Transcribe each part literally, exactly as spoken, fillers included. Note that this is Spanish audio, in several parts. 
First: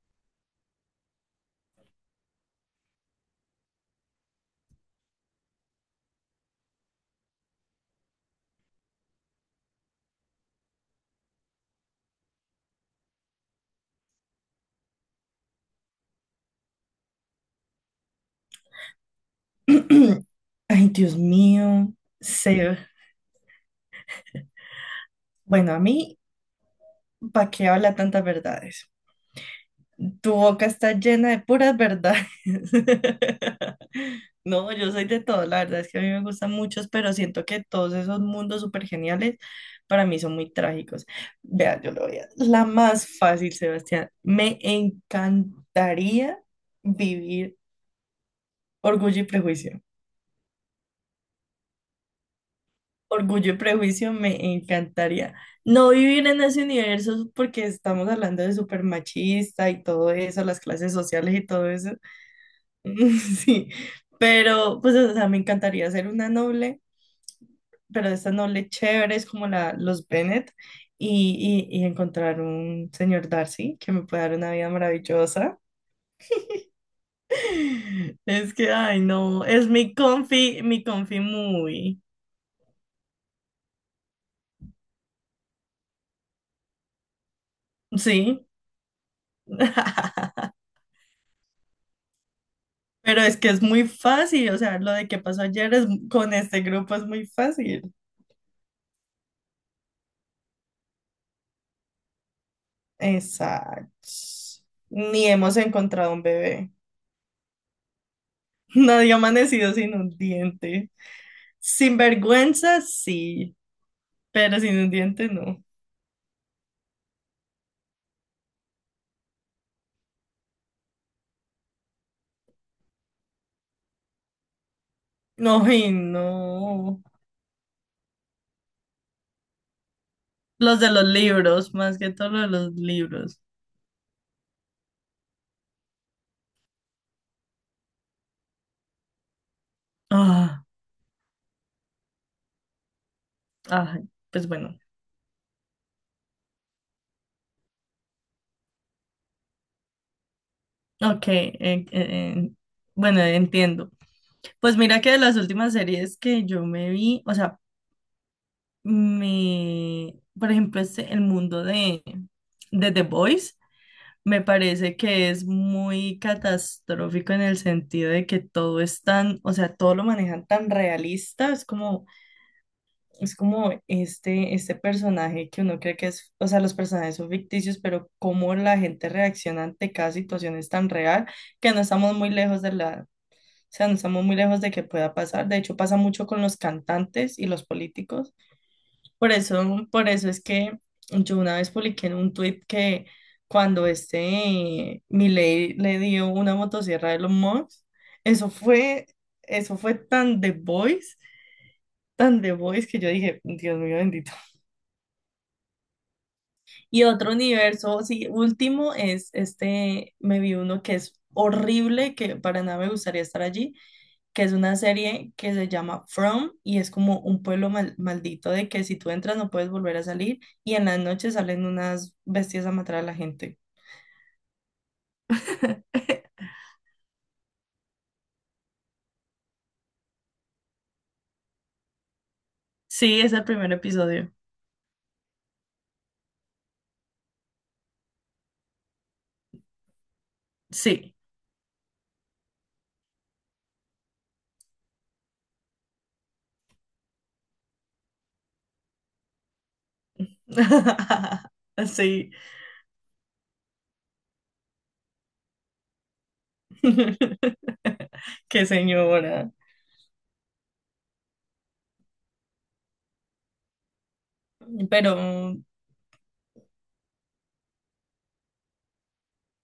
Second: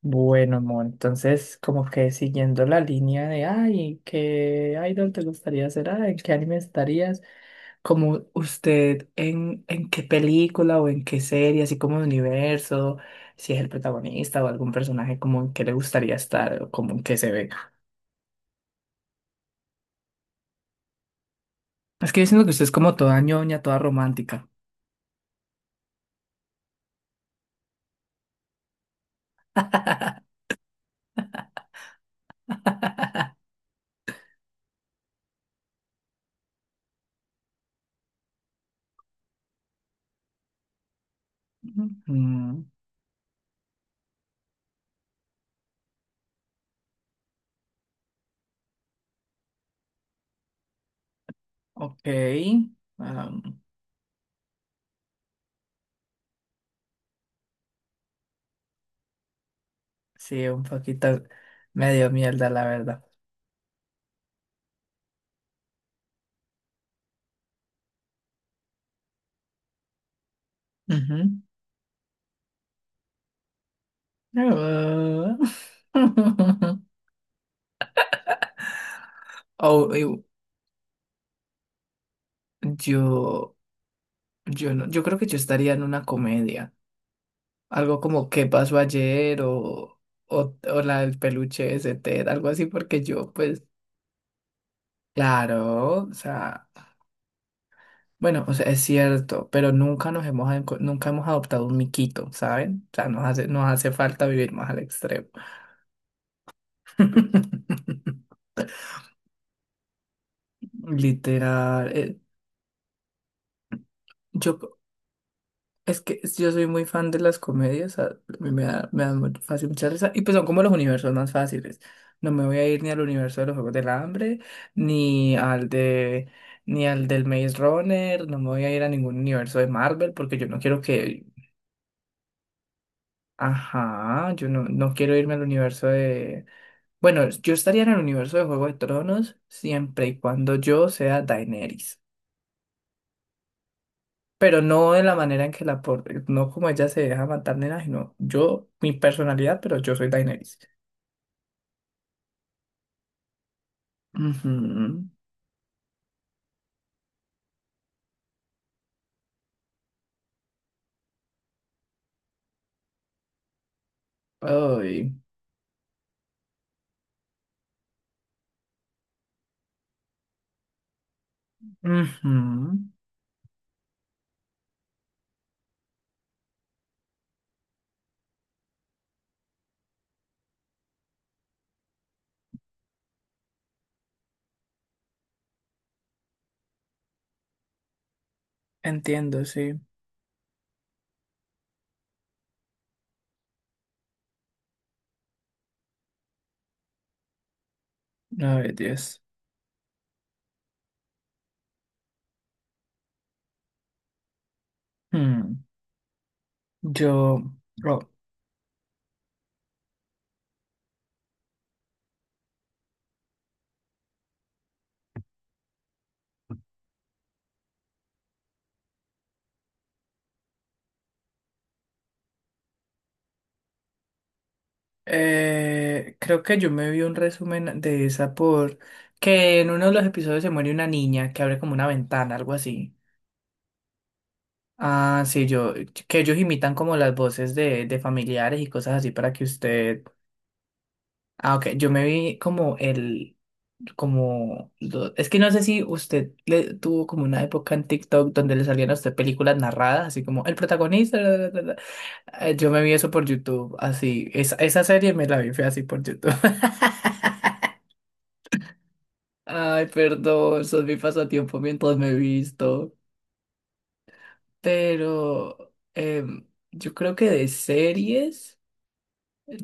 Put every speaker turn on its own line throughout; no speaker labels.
Bueno, amor, entonces como que siguiendo la línea de, ay, ¿qué idol te gustaría ser? Ay, ¿en qué anime estarías? Como usted, ¿en, en qué película o en qué serie, así como de universo, si es el protagonista o algún personaje, como en qué le gustaría estar o como en qué se ve?
Ay, Dios mío,
Es que yo siento que usted es
Seb.
como toda ñoña, toda romántica.
Bueno, a mí, ¿para qué habla tantas verdades? Tu boca está llena de puras verdades. No, yo soy de todo, la verdad es que a mí me gustan muchos, pero siento que todos esos mundos súper geniales para mí son muy trágicos. Vea, yo lo voy a...
Mm,
La más fácil, Sebastián. Me encantaría vivir Orgullo y Prejuicio.
ok, am,
Orgullo y Prejuicio me encantaría. No vivir en ese universo porque estamos hablando de súper machista y todo eso,
sí,
las
un
clases
poquito
sociales y todo eso.
medio mierda, la verdad.
Sí, pero pues o sea, me encantaría ser una noble, pero de estas nobles chéveres como la, los Bennet y, y, y encontrar un señor Darcy que me pueda dar una vida
Ah.
maravillosa. Es que, ay, no, es
Oh,
mi
eu-
confi, mi confi muy.
yo, yo no, yo creo que yo estaría en una comedia. Algo como ¿Qué
Sí.
pasó ayer? o, o, o la del peluche ese Ted, algo así, porque
Pero
yo,
es que es
pues,
muy fácil, o sea, lo de que pasó ayer es,
claro, o
con este
sea,
grupo es muy fácil.
bueno, o sea, es cierto, pero nunca nos hemos, enco- nunca hemos adoptado un miquito, ¿saben? O sea, nos hace, nos hace
Exacto.
falta vivir más al
Ni
extremo.
hemos encontrado un bebé. Nadie ha amanecido sin un diente.
Literal.
Sin
eh,
vergüenza, sí,
yo,
pero sin un diente no.
Es que yo soy muy fan de las comedias, a- mí me da, me da muy fácil mucha risa, y pues son como los universos más fáciles. No me voy a ir ni al universo de los Juegos del Hambre, ni al
No, y
de, ni
no.
al del Maze Runner, no me voy a ir a ningún universo de Marvel, porque yo no
Los
quiero
de los
que,
libros, más que todo lo de los libros.
ajá, yo no, no quiero irme al universo de, bueno, yo estaría en el universo de Juego de Tronos siempre y cuando
Ah,
yo sea Daenerys.
ay, pues
Pero
bueno.
no de la manera en que la, por- no como ella se deja matar, nena, sino yo, mi personalidad, pero yo soy Daenerys.
Ok, eh, eh, bueno, entiendo. Pues mira
Ujú.
que de las últimas series que yo me vi, o sea, me, por ejemplo, este, el mundo de, de The Voice me parece
Ay.
que es muy catastrófico en el sentido de que todo es tan, o sea, todo lo manejan tan realista, es como,
Ujú.
es como este, este personaje que uno cree que es, o sea, los personajes son ficticios, pero cómo la gente reacciona ante cada situación es tan real que no estamos muy lejos de la... O sea, no estamos muy lejos de que pueda pasar. De hecho, pasa mucho con los cantantes y los políticos por
Entiendo, sí.
eso, por eso es que yo una vez publiqué en un tweet que cuando este Milei le dio una motosierra de los Musk, eso
A
fue,
Dios.
eso fue tan The Voice, tan The Voice que yo dije, Dios mío bendito.
Hmm.
Y otro
Yo,
universo,
oh,
sí, último es este, me vi uno que es horrible, que para nada me gustaría estar allí, que es una serie que se llama From y es como un pueblo mal- maldito de que si tú entras no puedes volver a salir y en las noches salen unas bestias a matar a la gente.
eh, creo que yo me vi un resumen de esa, por que en uno de los episodios se muere una niña que abre como una ventana, algo así.
Sí, es el primer episodio.
Ah, sí, yo, que ellos imitan como las voces de, de familiares y cosas así para que usted...
Sí.
Ah, ok. Yo me vi como el, como, lo- es que no sé si usted le tuvo como una época en TikTok donde le salían a usted películas narradas, así como el protagonista. "La, la, la, la".
Sí.
Eh, Yo me vi eso por YouTube, así. Esa, esa serie me la vi, fue así por YouTube.
Qué señora.
Ay, perdón, eso es mi pasatiempo mientras me he visto.
Pero,
Pero em, yo creo que de series.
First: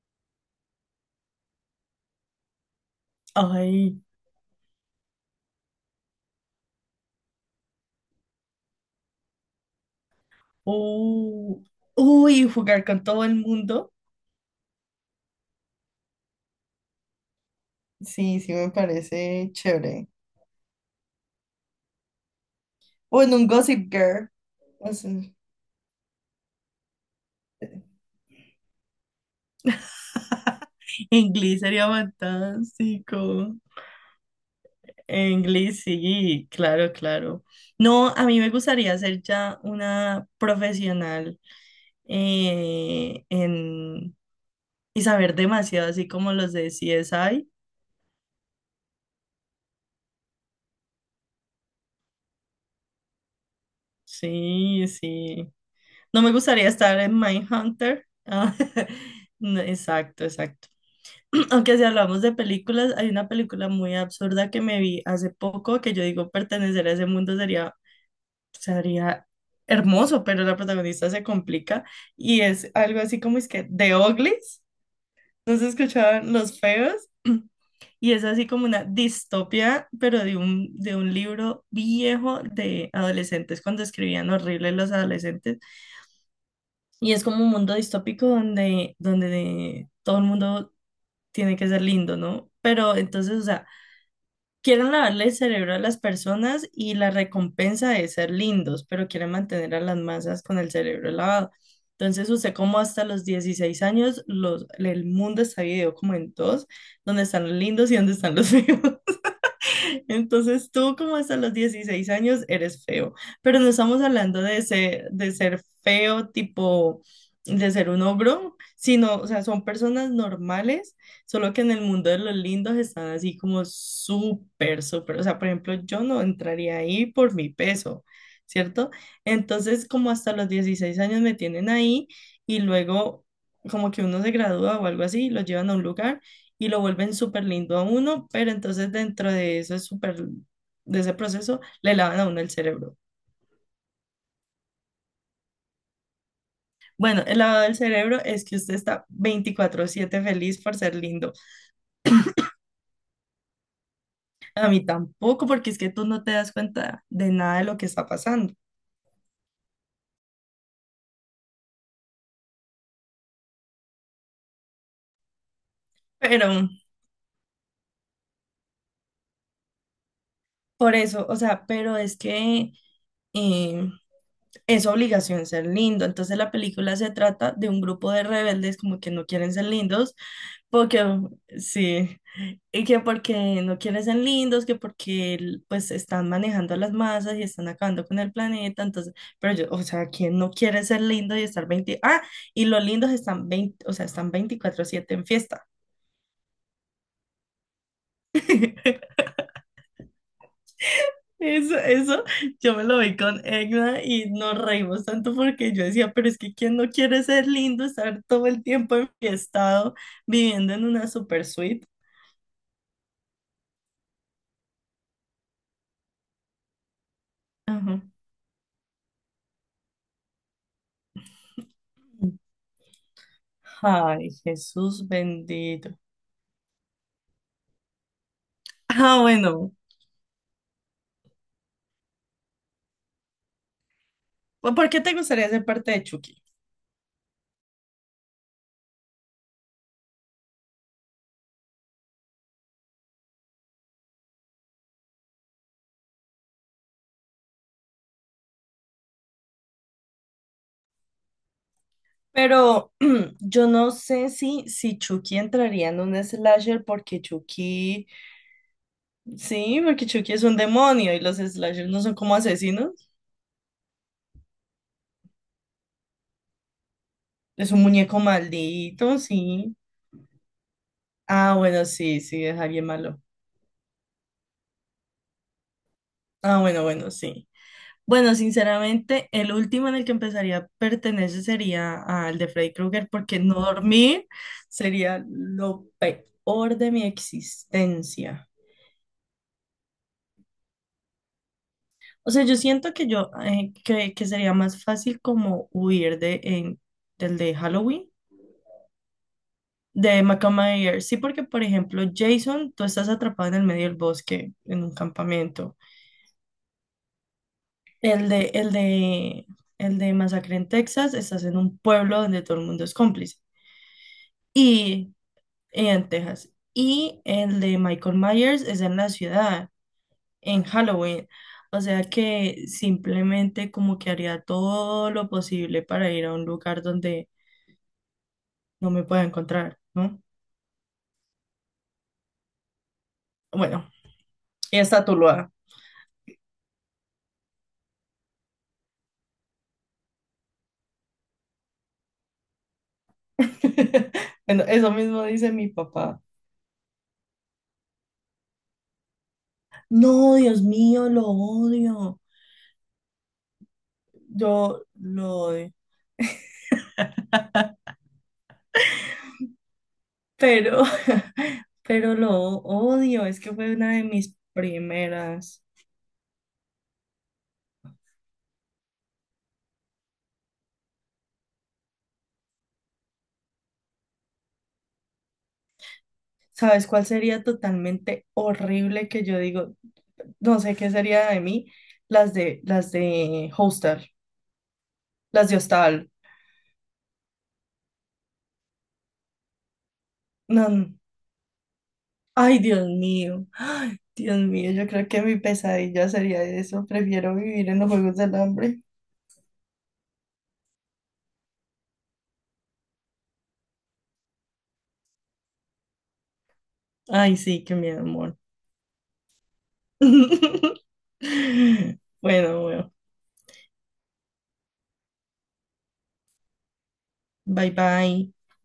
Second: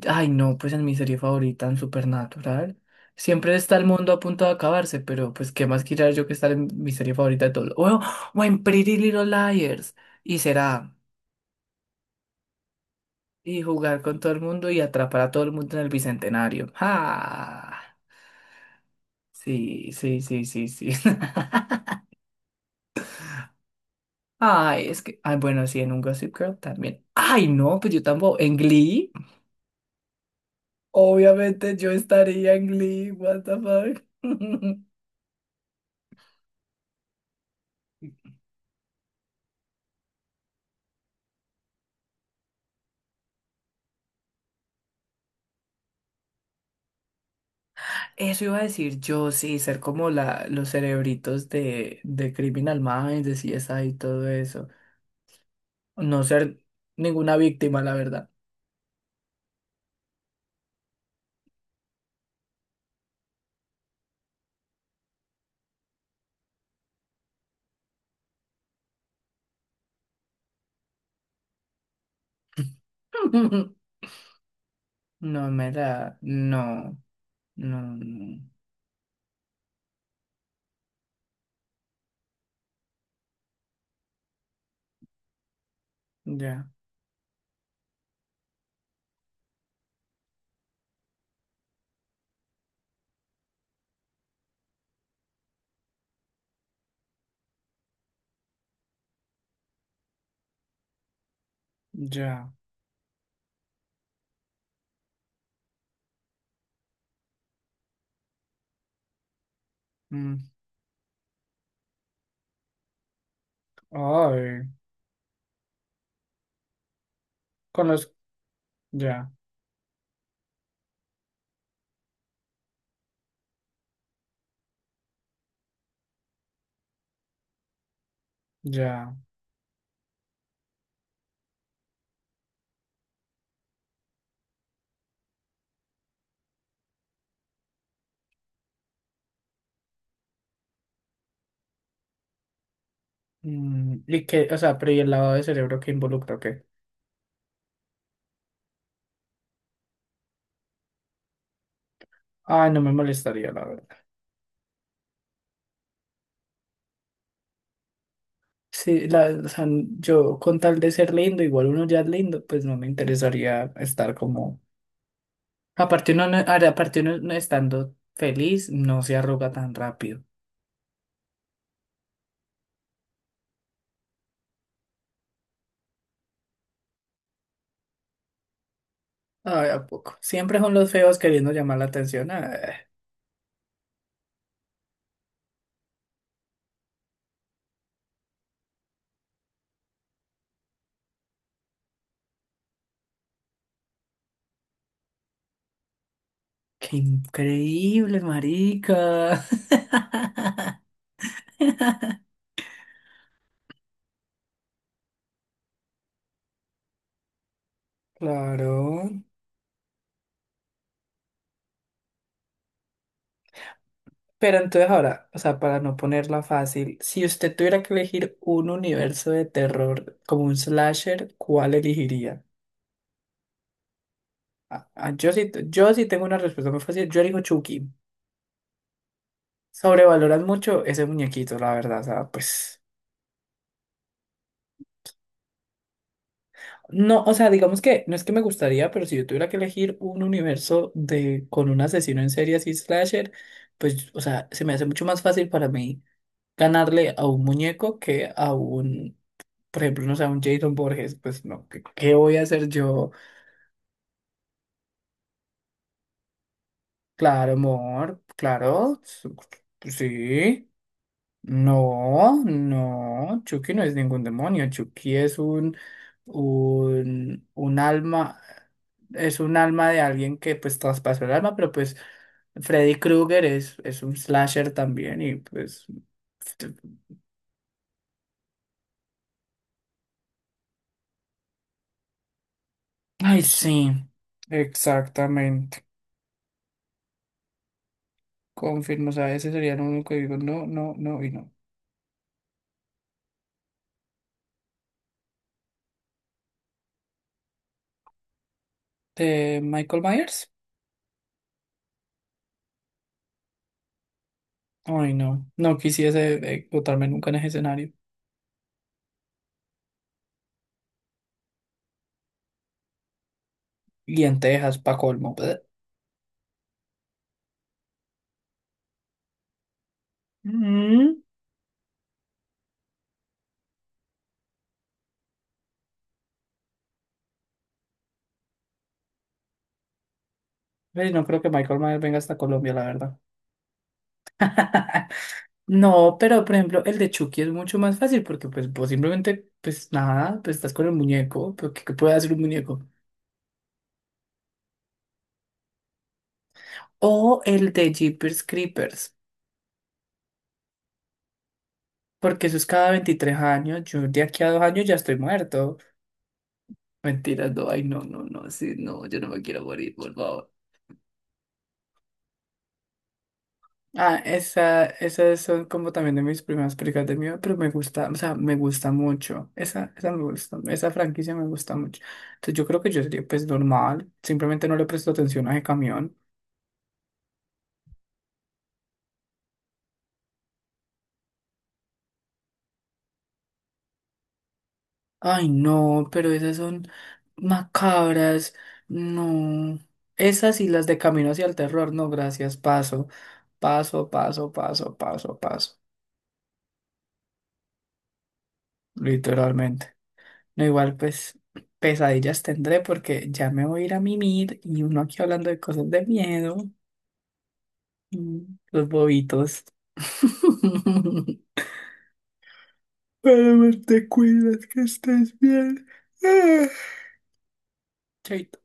Ay, no, pues en mi serie favorita, en Supernatural, siempre está el
ay,
mundo a punto de acabarse, pero pues qué más quisiera yo que estar en mi serie favorita de todo. O, o en Pretty Little Liars, y será,
uh, uy, jugar con todo el
y
mundo.
jugar con todo el mundo y atrapar a todo el mundo en el Bicentenario. ¡Ah!
Sí, sí me parece
Sí,
chévere.
sí, sí, sí, sí.
O en un Gossip Girl.
Ay,
O
es
sea,
que, ay, bueno, sí, en un Gossip Girl también. Ay, no, pues yo tampoco, en Glee,
Inglés
obviamente
sería
yo estaría en Glee, what the
fantástico.
fuck.
Inglés, sí, claro, claro. No, a mí me gustaría ser ya una profesional eh, en, y saber demasiado, así como los de C S I.
Eso iba a decir yo, sí, ser como la, los cerebritos de, de Criminal Minds, de C S I y todo eso.
Sí, sí.
No
No me
ser
gustaría estar en
ninguna víctima, la
Mindhunter.
verdad.
Ah, no, exacto, exacto. Aunque si hablamos de películas, hay una película muy absurda que me vi hace poco que yo digo pertenecer a ese mundo sería, sería hermoso, pero la protagonista se complica y es algo así como es que The Uglies,
No
¿no se
me da,
escuchaban los feos?
no, no,
Y es
no.
así como una distopia, pero de un, de un libro viejo de adolescentes, cuando escribían horrible los adolescentes.
Ya,
Y es como un mundo distópico donde, donde todo el mundo tiene que ser lindo, ¿no? Pero entonces, o sea, quieren lavarle el cerebro a las personas y la recompensa de ser lindos, pero quieren mantener a las masas con el cerebro lavado. Entonces,
ya.
usted como hasta los dieciséis años, los, el mundo está dividido como en dos, donde están los lindos y donde están los feos.
Mm,
Entonces tú como hasta los dieciséis años eres feo, pero no estamos hablando de
ay,
ser, de ser feo tipo de
con
ser un
los,
ogro, sino, o
ya,
sea, son personas normales, solo que en el mundo de los lindos están así como súper, súper, o sea, por ejemplo, yo no entraría ahí por mi peso, ¿cierto?
ya.
Entonces como hasta los dieciséis años me tienen ahí y luego como que uno se gradúa o algo así, lo llevan a un lugar y lo vuelven súper lindo a uno, pero entonces dentro de eso es súper, de ese proceso, le lavan a uno el cerebro.
Mm, y que, o sea, pero ¿y el lavado de cerebro que involucra qué?
Bueno, el lavado del cerebro es que usted está veinticuatro siete feliz por ser lindo.
Ay, no me molestaría, la verdad.
A mí tampoco, porque es que tú no te das cuenta de nada de lo que está pasando.
Sí, la, o sea, yo con tal de ser lindo, igual uno ya es lindo, pues no me interesaría estar como... Aparte uno no,
Pero
ahora, aparte uno no estando feliz, no se arruga tan rápido.
por eso, o sea, pero es que eh, es obligación ser lindo. Entonces la película se trata de un grupo de rebeldes como que no quieren ser
Ay, ¿a
lindos.
poco? Siempre son los
Porque,
feos queriendo llamar la
sí,
atención. Ay,
y que porque no quieren ser lindos, que porque el- pues están manejando las masas y están acabando con el planeta, entonces, pero yo, o sea, ¿quién no quiere ser lindo y estar veinte Ah, y los lindos están veinte o sea, están veinticuatro siete en fiesta.
qué increíble, marica.
Eso, eso, yo me lo vi con Egna y nos reímos tanto porque yo decía, pero es que ¿quién no quiere ser lindo, estar todo el tiempo
Claro.
enfiestado, viviendo en una super suite?
Pero entonces ahora, o sea, para no ponerla fácil, si usted tuviera que
Ajá.
elegir un universo de terror como un slasher, ¿cuál elegiría?
Ay,
Ah,
Jesús
ah, yo sí, yo
bendito.
sí tengo una respuesta muy fácil. Yo elijo Chucky.
Ah, bueno,
Sobrevaloran mucho ese muñequito, la verdad. O sea, pues...
¿por qué te gustaría ser parte de Chucky?
No, o sea, digamos que no es que me gustaría, pero si yo tuviera que elegir un universo de con un asesino en serie así slasher, pues, o sea, se me hace mucho más fácil para mí ganarle a un muñeco que a un, por ejemplo, no sé, a un Jason Borges, pues no, ¿qué, ¿qué voy a hacer
Pero
yo?
yo no sé si, si Chucky entraría en un slasher porque
Claro,
Chucky,
amor, claro, s-
sí, porque Chucky es un
sí.
demonio y los slashers no son como
No,
asesinos.
no, Chucky no es ningún demonio, Chucky es un, un,
Es
un
un muñeco
alma,
maldito,
es un
sí.
alma de alguien que pues traspasó el
Ah,
alma, pero
bueno,
pues...
sí, sí, es alguien
Freddy
malo.
Krueger es, es un slasher también y pues...
Ah,
te-.
bueno, bueno, sí. Bueno, sinceramente, el último en el que empezaría a pertenecer sería al de Freddy Krueger, porque
Ay,
no
sí,
dormir sería
exactamente,
lo peor de mi existencia.
confirmo, o sea, ese sería lo único que digo, no, no, no y no.
O sea, yo siento que yo, eh, que, que sería más fácil como huir de, en- del de Halloween,
¿De Michael
de
Myers?
Michael. Sí, porque, por ejemplo, Jason, tú estás atrapado en el medio del bosque, en un
Ay, no, no
campamento.
quisiese eh, botarme nunca en ese escenario.
El de, el de, el de Masacre en Texas, estás en un pueblo donde todo el mundo es cómplice.
Y en Texas, pa'
Y
colmo. Bleh.
en Texas. Y el de Michael Myers es en la ciudad, en
Mm.
Halloween. O sea que simplemente como que haría todo lo posible para ir a un lugar donde no me pueda encontrar, ¿no?
Ve, no creo que Michael Myers venga hasta Colombia, la verdad.
Bueno, y está Tuluá.
No, pero por ejemplo, el de Chucky es mucho más fácil porque pues vos simplemente, pues nada, pues estás con el muñeco, pero ¿qué, ¿qué puede hacer un muñeco?
Bueno, eso mismo dice mi papá.
O el de Jeepers Creepers,
No, Dios mío, lo odio.
porque eso es cada veintitrés años, yo de aquí a dos
Yo
años ya estoy
lo odio.
muerto. Mentiras, no, ay, no, no, no, sí, no, yo no me quiero morir, por favor.
Pero, pero lo odio. Es que fue una de
Ah,
mis
esa, esas
primeras.
son como también de mis primeras películas de miedo, pero me gusta, o sea, me gusta mucho. Esa, esa me gusta, esa franquicia me gusta mucho. Entonces yo creo que yo sería pues normal, simplemente no le presto atención a ese camión.
¿Sabes cuál sería totalmente horrible que yo digo? No sé qué sería de mí, las de las de Hostel,
Ay,
las de
no,
Hostal.
pero esas son macabras, no. Esas y
No,
las
no.
de Camino hacia el terror, no, gracias,
Ay, Dios
paso,
mío. Ay,
paso,
Dios
paso,
mío, yo
paso,
creo que mi
paso, paso,
pesadilla sería eso. Prefiero vivir en los Juegos del Hambre.
literalmente. No, igual pues pesadillas tendré porque ya me voy a ir a mimir y uno aquí hablando de cosas de miedo.
Ay, sí, qué miedo, amor.
Mm, los bobitos.
Bueno, bueno.
Pero te cuidas, que estés bien. Ah.
Bye bye.
Chaito.